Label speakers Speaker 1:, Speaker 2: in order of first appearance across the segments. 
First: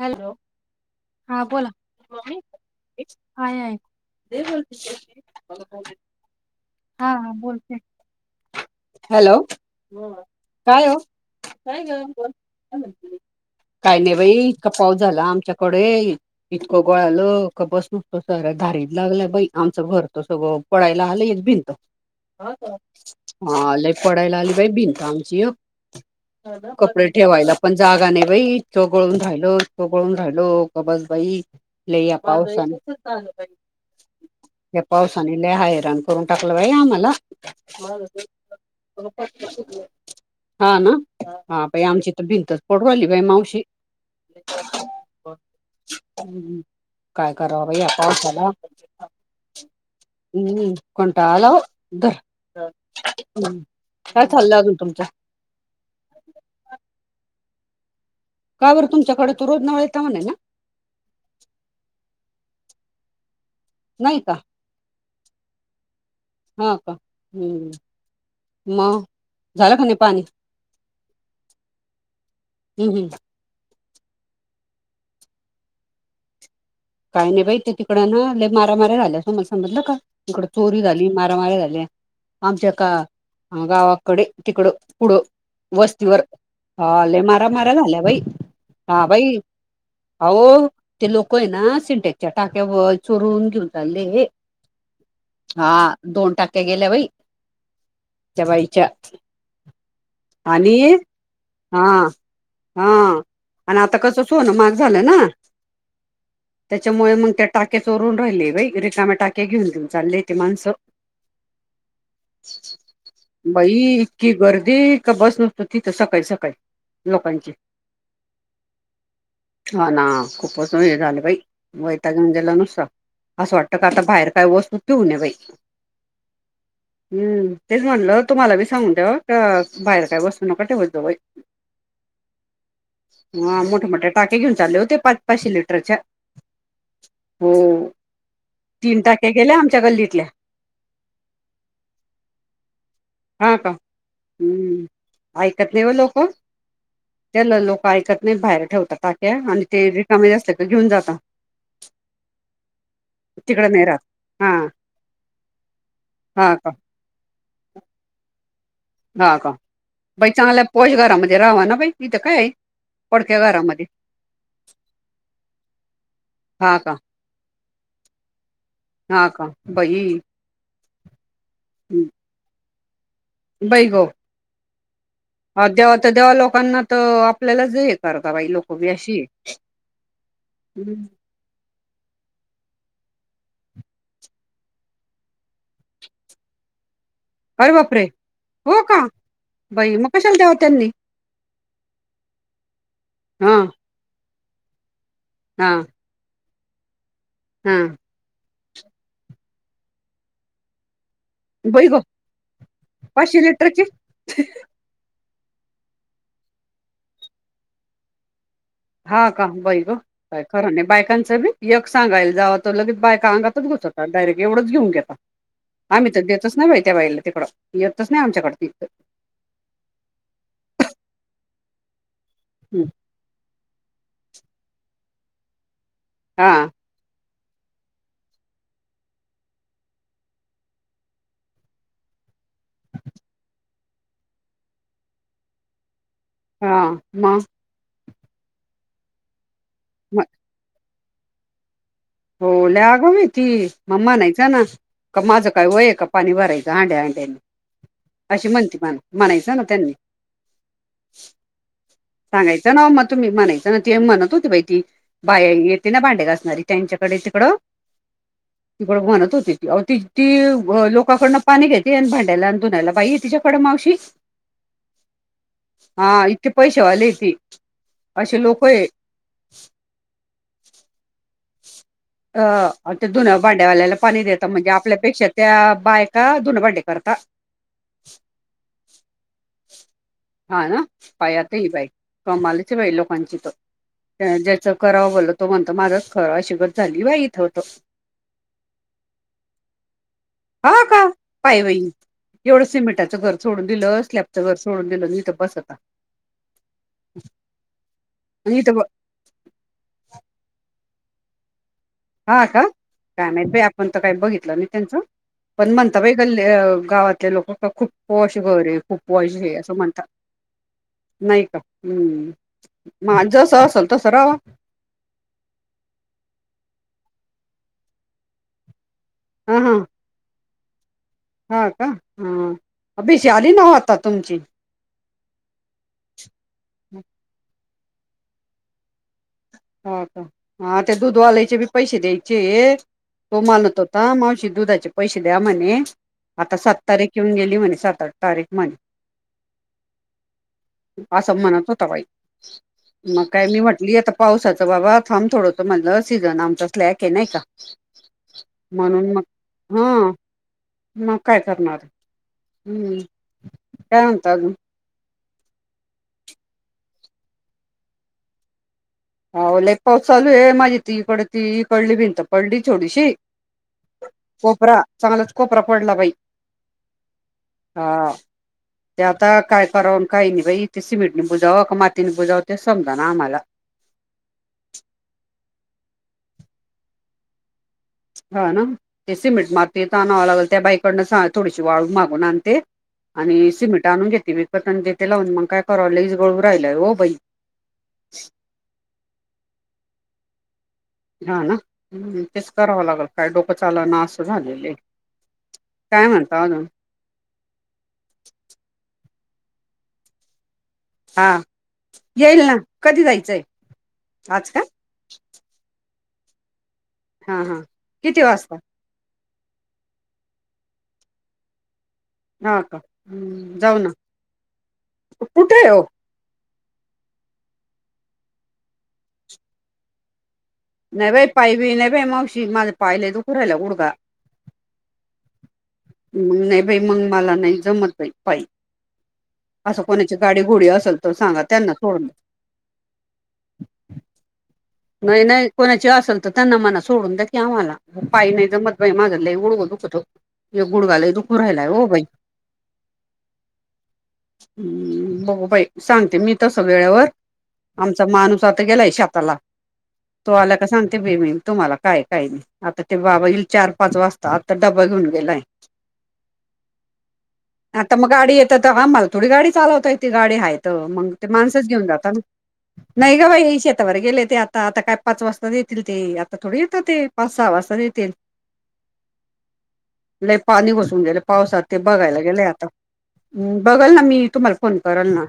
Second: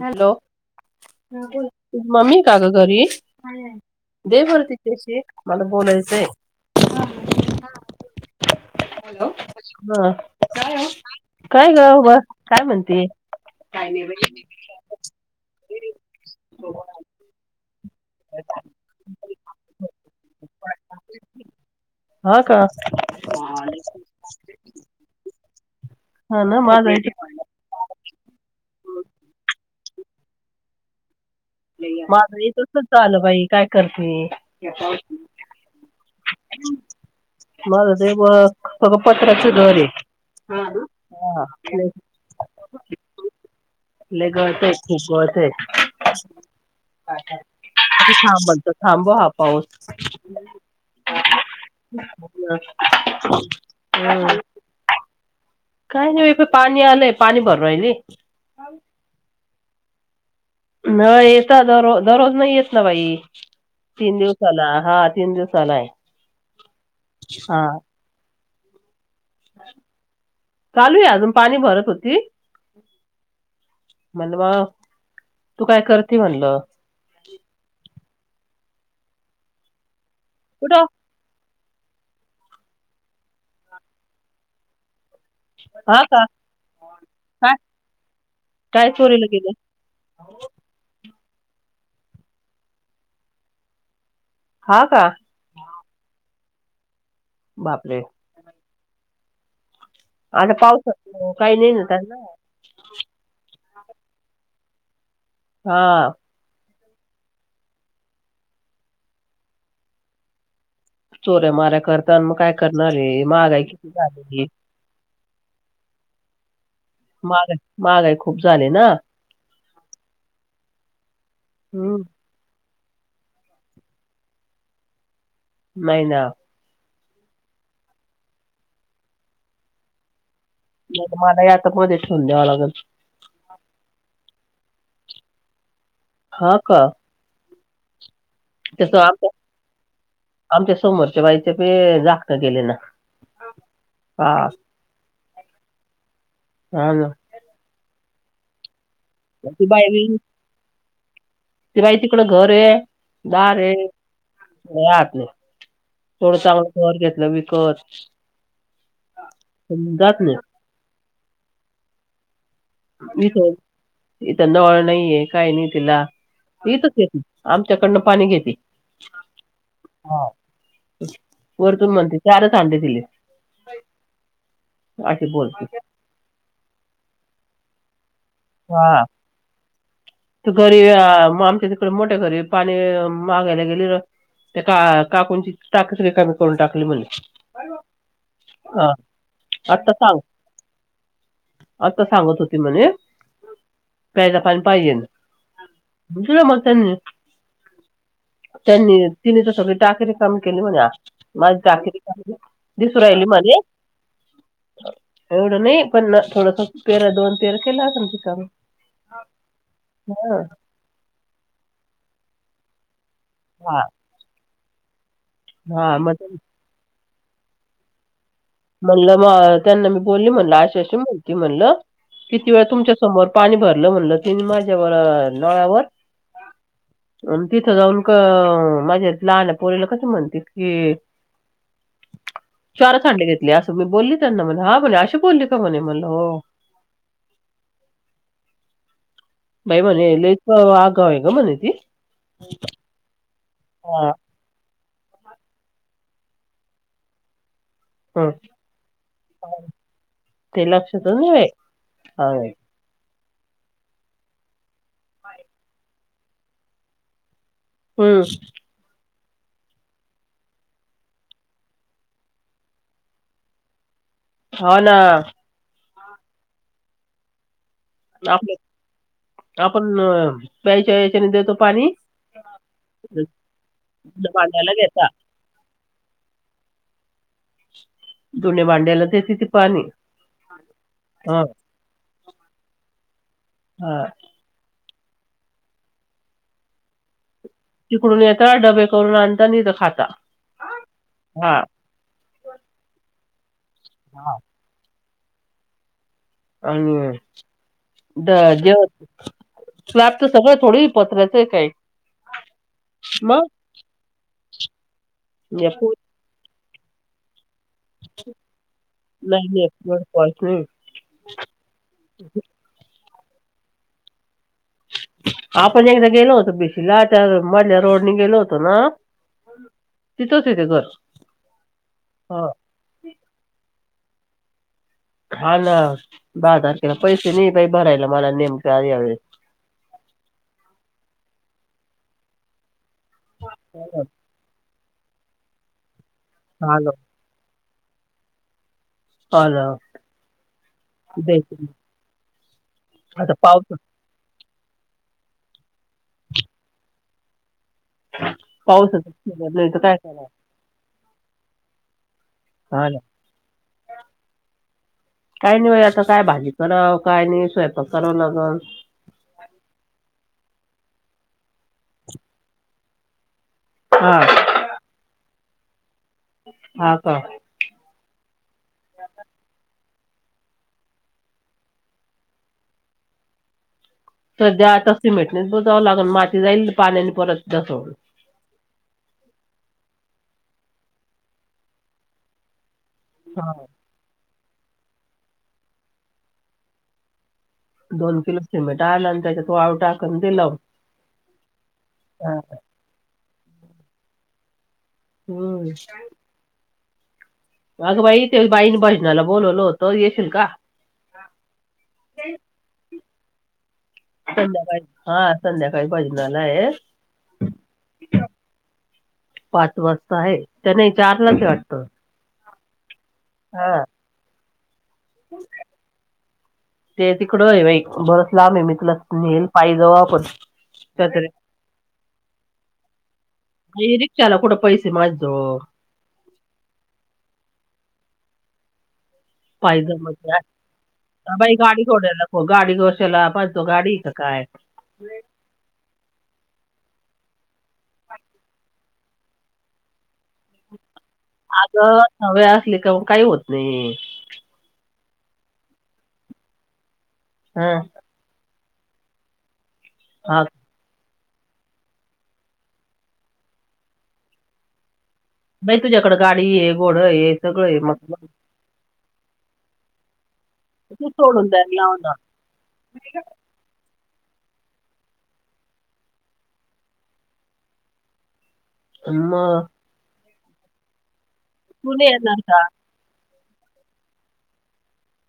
Speaker 1: Hello म्मी काका घरी. देववररतीच्याशी मला बोलायचंय.
Speaker 2: हा बोलते.
Speaker 1: हॅलो हा काय काय गबा काय म्हणते. काही नाही बाई.
Speaker 2: का पाऊ झाला आमच्याकडे इतकं गळालो की बसू त सऱ्या धारीत लागला बाई आमचं घर त सगळं पडायला आलं एक भिन हा पढाईला अलिबाई भिनता आची हो.
Speaker 1: हा ना माझं
Speaker 2: कपडे
Speaker 1: इथ
Speaker 2: ठेवायला पण जागा नाही बाई चो गळून राहिलं. तो पळून झालो कबसबाई ल या
Speaker 1: माझं इ
Speaker 2: पावसाने
Speaker 1: तसच झालं बाई काय करते
Speaker 2: या पावसाने ल हैराण करून ल बा आम्हाला
Speaker 1: माझं ते बघ सगळं पत्राच घर आहे
Speaker 2: हा ना हा प आमची तर भिंतच पडू राहिली बाई मावशी. काय करावं बाई या
Speaker 1: [unintelligible]
Speaker 2: पावसाला
Speaker 1: थांबणतो थांब हा पाऊस.
Speaker 2: हम्म कंटाळा आला ओ हम्म काय
Speaker 1: हम्.
Speaker 2: चाललं अजून तुमचं
Speaker 1: काही नाही पाणी आलेय पाणी भर रायल.
Speaker 2: काय बर तुमच्याकडे तो रोज नवता म्हण ना.
Speaker 1: ना येेत दरोज दररोज नाही येत ना बाई तीन
Speaker 2: नाही का
Speaker 1: दिवसाला हा. तिनसाला आहे.
Speaker 2: हा का
Speaker 1: हा
Speaker 2: हम् म.
Speaker 1: चालू आहे अजून पाणी भरत होती.
Speaker 2: हम्म हम्म
Speaker 1: मणवा तू काय करते म्हणल.
Speaker 2: काही नाही बाहि ते तिकडं ना मारामार्या झाल्या असो मला समजलं का तिकड चोरी
Speaker 1: कुठं
Speaker 2: झाली मारामारी झाली. आमच्या एका गावाकडे तिकडं. पुढं
Speaker 1: हा
Speaker 2: वस्तीवर
Speaker 1: का
Speaker 2: हले मारा
Speaker 1: काय
Speaker 2: मारा झाल्या बाई
Speaker 1: काय
Speaker 2: हा
Speaker 1: चोरीला
Speaker 2: बाई.
Speaker 1: गेले
Speaker 2: अह ते लोक आहे ना सिंटेकच्या टाक्यावर चोरून घेऊन चालले.
Speaker 1: हा का
Speaker 2: हा दोन टाक्या गेल्या बाई
Speaker 1: बापरे
Speaker 2: त्या बाईच्या
Speaker 1: आता
Speaker 2: आणि
Speaker 1: पावसात काही नाही ना
Speaker 2: हा
Speaker 1: त्यांना
Speaker 2: हा आणि आता कस सोन महाग झालं ना?
Speaker 1: हा.
Speaker 2: त्याच्यामुळे मग त्याच्या टाक्या चोरून राहिले बाई रिकाम्या टाक्या घेऊन चालले ते माणसं.
Speaker 1: चोऱ्या माऱ्या करताना मग काय करणारे महागाई
Speaker 2: बाई
Speaker 1: किती
Speaker 2: इतकी
Speaker 1: झालेली.
Speaker 2: गर्दी बस नसतो तिथं सकाळी सकाळी. लोकांची
Speaker 1: महागाई महागाई खूप झाली ना.
Speaker 2: हा ना खूपच हे झालं बाई
Speaker 1: हम्म,
Speaker 2: वैताग घेऊन गेला नुसता असं वाटतं का आता बाहेर काय वस्तू ठेऊ ने बाई.
Speaker 1: नाही ना.
Speaker 2: हम्म तेच म्हटलं तुम्हाला बी सांगून ठेवा बाहेर काय वस्तू नका ठेवत
Speaker 1: नाही
Speaker 2: जाऊ
Speaker 1: तर मला यात मध्ये ठेवून द्यावं लागेल
Speaker 2: हा मोठया मोठया टाक्या घेऊन चालले होते पाच पाचशे लिटरच्या.
Speaker 1: हा का?
Speaker 2: हो
Speaker 1: तस
Speaker 2: तीन
Speaker 1: आमच्या
Speaker 2: टाक्या गेल्या आमच्या गल्लीतल्या
Speaker 1: आमच्या समोरच्या बाईचे बी जाकणं गेले ना.
Speaker 2: हा का
Speaker 1: हा
Speaker 2: हम् ऐकत नाहीव लोक
Speaker 1: हा ना
Speaker 2: चल लोक ऐकत नाही बाहेर ठेवता टाक्या आणि
Speaker 1: ती
Speaker 2: ते
Speaker 1: बाई
Speaker 2: रिकामे असत क घेऊन जातात.
Speaker 1: ती बाई तिकड घर आहे दार
Speaker 2: तिकडं नाही
Speaker 1: आहे
Speaker 2: राहत हा
Speaker 1: तरी राहत नाही येवढा
Speaker 2: हा का
Speaker 1: चांगलं घर घेतलं विकत
Speaker 2: ह का
Speaker 1: जात
Speaker 2: बाई
Speaker 1: नाही
Speaker 2: चांगल्या पॉश घरामध्ये राहावा ना बाई इथं काय आहे. पडक्या
Speaker 1: इथं
Speaker 2: घरामध्ये
Speaker 1: इथं नाळ नाहीये काय नाही तिला
Speaker 2: हा
Speaker 1: इथच
Speaker 2: का
Speaker 1: येती, आमच्याकडनं पाणी घेती.
Speaker 2: हा का बाई
Speaker 1: वरतून म्हणते चारच हांडे
Speaker 2: बाई
Speaker 1: असे बोलते
Speaker 2: ह देव तर देवा लोकांना तर आपल्यालाचेत कारता बाई लोक बी
Speaker 1: हा
Speaker 2: अशी आहे.
Speaker 1: मोठे घरी पाणी मागायला गेली ते का काकूणची टाक रिकामी करून टाकली म्हण.
Speaker 2: अरे बापरे हो का बाई मग कशाला द्याव त्यांनी.
Speaker 1: आता सांगत होती म्हणे.
Speaker 2: हा
Speaker 1: प्यायला पाणी पाहिजे दिल मग त्यांनी.
Speaker 2: हम्
Speaker 1: त्यांनी तिने तर सगळी टाकी रिकामी केली म्हणे माझी
Speaker 2: बाई
Speaker 1: टाकी
Speaker 2: गो
Speaker 1: रिकामी दिसू राहिली
Speaker 2: पाचशे
Speaker 1: म्हणे
Speaker 2: लिटरची
Speaker 1: एवढं नाही पण थोडंस पेरा दोन पेरा केला असेल रिकामं.
Speaker 2: हा का बई ग काय खरं नाही बायकांचं मी एक सांगायला जाव तो लगेच बायक अंगातचत
Speaker 1: हा
Speaker 2: होता डायरेक्ट एवढच घेऊन घेता
Speaker 1: हा
Speaker 2: आम्ही
Speaker 1: मग
Speaker 2: तर
Speaker 1: ते
Speaker 2: देतच ना बाई त्या बाईला तिकड येतच. नाही आमच्याकडं तिथं
Speaker 1: म्हणलं म त्यांना मी बोलली म्हणल आशा अशी बोलती म्हणलं किती वेळ
Speaker 2: हं.
Speaker 1: तुमच्या समोर पाणी भरलं म्हणलं तिनी माझ्या नळावर.
Speaker 2: हा
Speaker 1: तिथं जाऊन का माझ्या लहान पोरीला कस म्हणत कि चार हांडे घेतली असं मी बोलली त्यांना मला हा म्हणे अशी बोलली का म्हणे मला.
Speaker 2: हा म
Speaker 1: बाई म्हणे
Speaker 2: मग-
Speaker 1: लईच आघाव आहे म्हणे ती.
Speaker 2: हो लय आगाव आहे ती मग
Speaker 1: हा
Speaker 2: म्हणायचं ना का माझं काय वय का पाणी भरायचं हांड्या हांड्यानी
Speaker 1: ह
Speaker 2: अशी म्हणते म्हणायचं ना त्यांनी.
Speaker 1: लक्षातच नाही बाई सांगायचं.
Speaker 2: ना मग तुम्ही म्हणायचं ना ते म्हणत होती बाई ती बाय येते ना भांडे घासणारी त्यांच्याकडे तिकडं
Speaker 1: हम!
Speaker 2: हो ती त ती लोकाकडनं पाणी घेते आणि भांडायला आणि धुनायला बाई तिच्याकडे मावशी.
Speaker 1: हो ना.
Speaker 2: हा इथे पैसे वाले येत.
Speaker 1: आपल्या आपण प्यायच्या याच्याने देतो पाणी.
Speaker 2: अ ते धून भाड्यावाल्याला पाणी
Speaker 1: जुन्या
Speaker 2: देतं म्हणजे
Speaker 1: भांड्याला घेता
Speaker 2: आपल्यापेक्षा त्या बायका धुन भाड्या करता.
Speaker 1: धून भांड्याला देते ती पाणी.
Speaker 2: हा ना
Speaker 1: हा
Speaker 2: पायाता ह बाई कमालाची बाई लोकांची
Speaker 1: हा
Speaker 2: तर ज्याच. करावं बोल तो म्हणत माझंच खरां अशी गर झाली बा इथ.
Speaker 1: तिकडून येत डबे करून आणता नि तर खाता.
Speaker 2: हा का
Speaker 1: हा
Speaker 2: पाय बाई एवढं सिमेटचं घर सोडून दिलं
Speaker 1: हा
Speaker 2: स्लॅबचं घर सोडून दि तर बसता.
Speaker 1: आणि
Speaker 2: आणि इथं
Speaker 1: जेव
Speaker 2: ब-
Speaker 1: स्लॅब तर सगळं थोडी. पत्र्याचं आहे काय.
Speaker 2: हा का काय
Speaker 1: मग
Speaker 2: मा आपण तर काही बघितलं नाही त्यांचं पण
Speaker 1: या पोत
Speaker 2: म्हणता बाई गल्. गावातले लोक खूप वॉश घरे खूप वॉश
Speaker 1: नाही
Speaker 2: घे
Speaker 1: नाही,
Speaker 2: असं म्हणतात.
Speaker 1: नाही
Speaker 2: नाही का हम्म जस असेल तसं रावा.
Speaker 1: आपण एकदा गेलो होतो बिसीला त्या मधल्या रोडनी गेलो होतो ना.
Speaker 2: हा हा
Speaker 1: तिथंच आहे ते घर.
Speaker 2: हा का
Speaker 1: हा.
Speaker 2: ह बिशी आली नव्ह आता तुमची.
Speaker 1: हा ना बाजारखेला पैसे नाही भरायला मला नेमका यावे
Speaker 2: हो का हा ते दूध वालायचे बी पैसे द्यायचे. तो मानत होता मावशी दुधाचे पैसे द्या म्हणे आता
Speaker 1: हा
Speaker 2: सात
Speaker 1: ना
Speaker 2: तारीख येऊन गेली म्हणे. सात आठ तारीख म्हणे.
Speaker 1: [unintelligible]
Speaker 2: असं
Speaker 1: द्यायचे
Speaker 2: म्हणत
Speaker 1: नाही.
Speaker 2: होता बाई मग
Speaker 1: आता
Speaker 2: काय मी
Speaker 1: पाऊस
Speaker 2: म्हटली [unintelligible] पावसाचं बाबा थांब थोड म्हणलं सीझन आमचा स्लॅक आहे नाही का.
Speaker 1: पाऊस
Speaker 2: म्हणून मग
Speaker 1: नाही तर काय
Speaker 2: हा
Speaker 1: करणार
Speaker 2: मग काय करणार.
Speaker 1: हा ना
Speaker 2: हम्म काय म्हणता अजून.
Speaker 1: काही नाही व आता काय भाजी करावं काय नाही स्वयंपाक कराव लागल.
Speaker 2: ह्यावेळी लय पाऊस चालू आहे माझी ती इकडली भिंत पडली थोडीशी.
Speaker 1: हा
Speaker 2: कोपरा चांगलाच कोपरा पडला बाई.
Speaker 1: हा का
Speaker 2: हा ते आता काय कर. काही नाही बाई इथे सिमेंटने बुजावं मातीने बुजावं ते समजा ना आम्हाला.
Speaker 1: सध्या आता सिमेंटणे बुजावं लागल माती जाईल पाण्याने परत
Speaker 2: हा ना ते सिमेंट माती त आणावं लागेल त्या बाईकडनं थोडीशी वाळू मागून आणते. आणि
Speaker 1: हा.
Speaker 2: सिमेट आणून घेते मी करत तेथे लावून मग काय कराव लईज गळू राहिलाय हो बई.
Speaker 1: दोन किलो सिमेट आला आणि त्याच्यात वाळ टाकून ते लाव.
Speaker 2: हा ना तेच करावं लागेल काय डोकं चाल ना अस झालेले.
Speaker 1: हम्म
Speaker 2: काय म्हणता अजून?
Speaker 1: अगं बाई ते बाई बजनाला बोलवल तर येशील का?
Speaker 2: हा येईल ना कधी जायचंय. आज का
Speaker 1: संध्याकाळी हा संध्याकाळी भजना ये.
Speaker 2: हा हा किती वाजता?
Speaker 1: पाच वाजता आहे त्या नाही चार ला ते वाटत.
Speaker 2: हा का हम् जाऊ ना. कुठे हो?
Speaker 1: ते तिकड आहे बा बरच लांब आहे मी तुला नेईल पायीजवळ आपण
Speaker 2: नाही बाई
Speaker 1: काहीतरी
Speaker 2: पायी बियी नाही बाई मावशी माझ पाय लय दुखावू राहिला गुडगा.
Speaker 1: रिक्षाला कुठं पैसे माझ्याजवळ
Speaker 2: मंग नाही बाई मंग माला नाही जमर पै. असं
Speaker 1: पायी
Speaker 2: कोणाचे
Speaker 1: जमत नाही.
Speaker 2: गाडी घोडी असं.
Speaker 1: बाई गाडी कोडेला ख गाडी घोशला पाण तो गाडी का काय.
Speaker 2: नाही नाही कोणाची असेल तर त्यांना मना सोडून द्या की आम्हाला पाय नाही जमत. बाई माझ लई गुडघा दुखतो एक गुड
Speaker 1: आग सवय असली का काही होत नाही.
Speaker 2: बघ बाई सांगते मी तसं वेळेवर
Speaker 1: हं,
Speaker 2: आमचा माणूस आता गेलाय शेताला. तो
Speaker 1: हा
Speaker 2: आला का सांग. ते बे म तुम्हाला काय काय नाही आता ते बाबा येईल चार पाच वाजता आता ड्बा घेऊन.
Speaker 1: बाई तुझ्याकडे गाडी आहे घोड आहे सगळं आहे
Speaker 2: आता मग गाडी येतांबल थोडी गाडी. चालवतय त गाडी हाय
Speaker 1: तू
Speaker 2: मग ते
Speaker 1: सोडून
Speaker 2: माणसच
Speaker 1: द्यायला
Speaker 2: घेऊन जात
Speaker 1: लावणार
Speaker 2: नाही ग बाई शेतावर गेले. ते आता आता काय पाच वाजता येतील ते आता थोडे येतं ते पाच सहा वाजता येतील.
Speaker 1: आम.
Speaker 2: नाही पाणी घसून गेले पावसात ते बघायला
Speaker 1: येणार
Speaker 2: गेलेय
Speaker 1: का
Speaker 2: आता. बघाल ना मी तुम्हाला फोन कराल ना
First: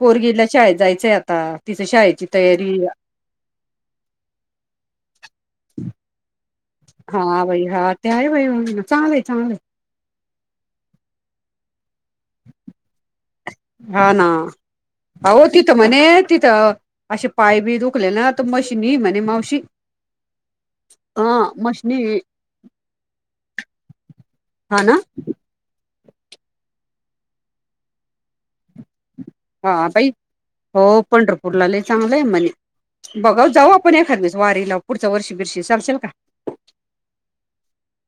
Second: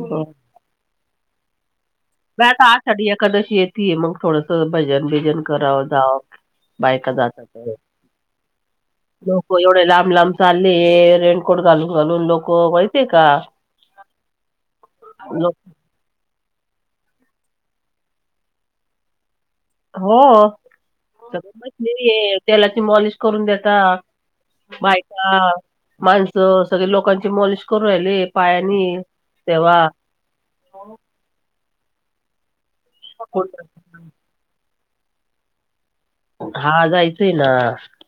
Speaker 2: पोर गिल्या शाळेत जायचं आहे आता. तिच शाळेची
Speaker 1: बाई आता
Speaker 2: तयारी.
Speaker 1: आषाढी एकादशी येत मग थोडस भजन बीजन करावं जाव. बायका
Speaker 2: हा
Speaker 1: जातात
Speaker 2: बाई हा ते आहे बाई चांगलंय
Speaker 1: लोक
Speaker 2: चांगलंय
Speaker 1: एवढे लांब लांब. चाल्ले रेनकोट घालून. घलून लोक वळते का
Speaker 2: हा ना अहो
Speaker 1: लोक.
Speaker 2: तिथं म्हणे तिथं असे पाय बी दुखले ना मशीनी म्हणे मावशी.
Speaker 1: हो
Speaker 2: हा
Speaker 1: सग
Speaker 2: मशनी
Speaker 1: मछली तेलाची मॉलिश करून देतात.
Speaker 2: हा ना
Speaker 1: बायका माणसं सगळे लोकांची मॉलिश करू राहिले पायानी.
Speaker 2: हा
Speaker 1: तेव्हा
Speaker 2: बाई हो पंढरपूरला लई चांगलंय म्हणे. बघा जाऊ आपण एखादवस वारी लाव पुढ वर्ष बरशी सांग.
Speaker 1: हा जायचंय ना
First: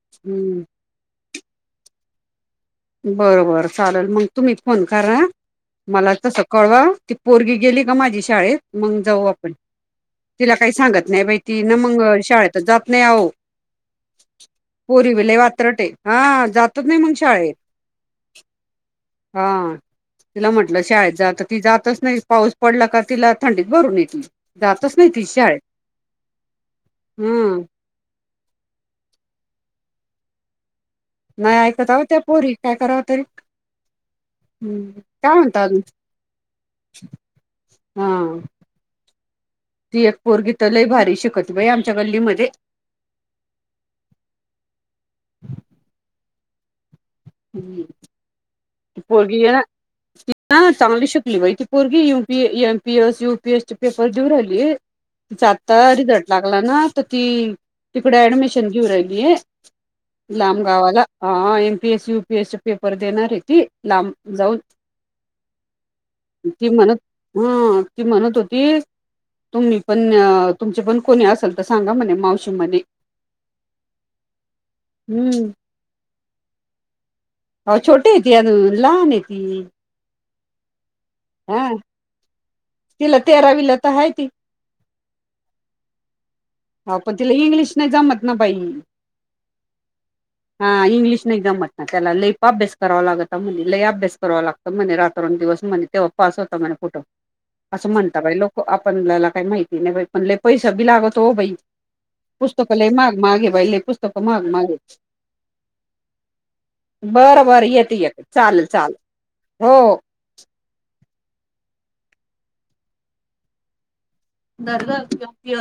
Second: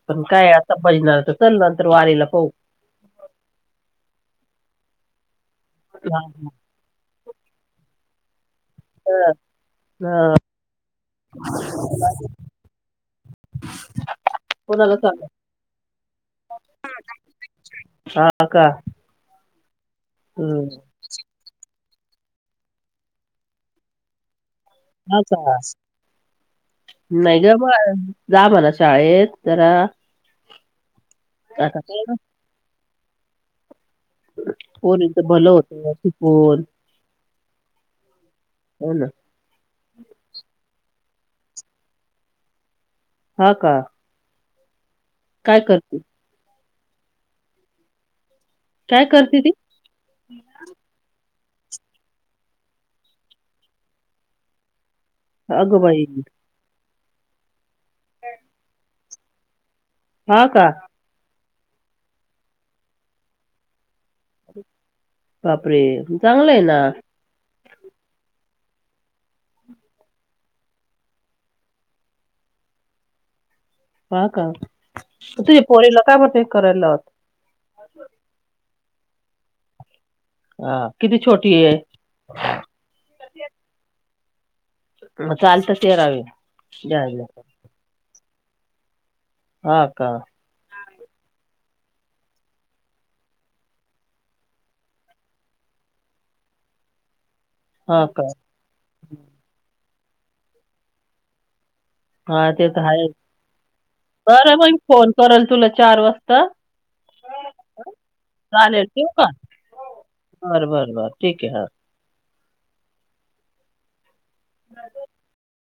Speaker 1: पण काय
Speaker 2: हम्म
Speaker 1: आता बजणार तर चल नंतर वारीला पाहु.
Speaker 2: बरं बरं चालेल मग तुम्ही फोन करा ह मला त स कळवा ती पोरगी गेली का माझी शाळेत. मग जाऊ आपण. तिला काही सांगत नाही बाहि ती ना मग शाळेतच जात नाही आहो.
Speaker 1: कोणाला
Speaker 2: पोरी
Speaker 1: चाल
Speaker 2: विले वात्रटे हा जातच नाही मग शाळेत.
Speaker 1: हा का.
Speaker 2: हा तिला
Speaker 1: हम्म
Speaker 2: म्हंटलं शाळेत जात ती जातच. नाही पाऊस पडला का तिला थंडीत भरून येती. जातच नाही
Speaker 1: हा
Speaker 2: ती
Speaker 1: का
Speaker 2: शाळेत.
Speaker 1: नाही ग
Speaker 2: हम्म
Speaker 1: म जा म्हणा शाळेत जरा.
Speaker 2: नाही ऐकत आह त्या पोरी काय करावं तरी. हम्म
Speaker 1: होन तर
Speaker 2: काय
Speaker 1: भल
Speaker 2: म्हणता
Speaker 1: होत
Speaker 2: अजून
Speaker 1: फन
Speaker 2: हा
Speaker 1: हो ना.
Speaker 2: ती एक पोरगी त लय भारी शिकत बाई आमच्या गल्लीमध्ये.
Speaker 1: हा का. काय करते. काय
Speaker 2: पर
Speaker 1: करते ती
Speaker 2: ग चासश वैथपूर्ी य P M P S U P S paper देऊरायली. तिचा आत्ता
Speaker 1: अगं बाई
Speaker 2: रिझल्ट लागला ना तर ती तिकडे ऍडमिशन घेऊ राहिली आहे.
Speaker 1: हा
Speaker 2: लांब
Speaker 1: का
Speaker 2: गावाला हा एमपीएस युपीएस चे पेपर देणार आहे ती. लांब जाऊन,
Speaker 1: बापरे चांगलंय
Speaker 2: ती
Speaker 1: ना
Speaker 2: म्हणत अ.. म्हणत होती. तीस. तुम्ही पण, तुमचे पण कोणी असल तर सांगा म्हणे मावशी म्हणे,
Speaker 1: का का
Speaker 2: हम्म
Speaker 1: तुझ्या पोरीला काय होतंय करायला.
Speaker 2: अहो छोटी आहे ती, अजून लहान आहे ती.
Speaker 1: हा किती छोटी
Speaker 2: हा
Speaker 1: ये.
Speaker 2: तिला तेरावीला तर आहे ती
Speaker 1: मग चालतं तेरावीला.
Speaker 2: हो, पण तिला इंग्लिश नाही जमत ना बाई.
Speaker 1: हा का
Speaker 2: हा इंग्लिश नाही जमत. त्याला लय अभ्यास करावा लागता, म्हणे लई अभ्यास करावा लागत म्हणे, रात्रोन दिवस म्हणे तेव्हा पास होत म्हणे. कुठं असं
Speaker 1: हा
Speaker 2: म्हणता
Speaker 1: का
Speaker 2: बाई लोक आपल्याला, काही माहिती नाही बाई पण लै पैसा बी लागतो बाई.
Speaker 1: हा ते
Speaker 2: पुस्तक
Speaker 1: तर
Speaker 2: लय
Speaker 1: आहे
Speaker 2: महाग महाग ये बाई. लय पुस्तक महाग
Speaker 1: बरं
Speaker 2: महाग ये.
Speaker 1: मग फोन करल तुला चार वाजता
Speaker 2: बरं बरं येते येते चालेल चालेल हो.
Speaker 1: बर, बर, बर ठीक आहे हं.
Speaker 2: [unintelligible]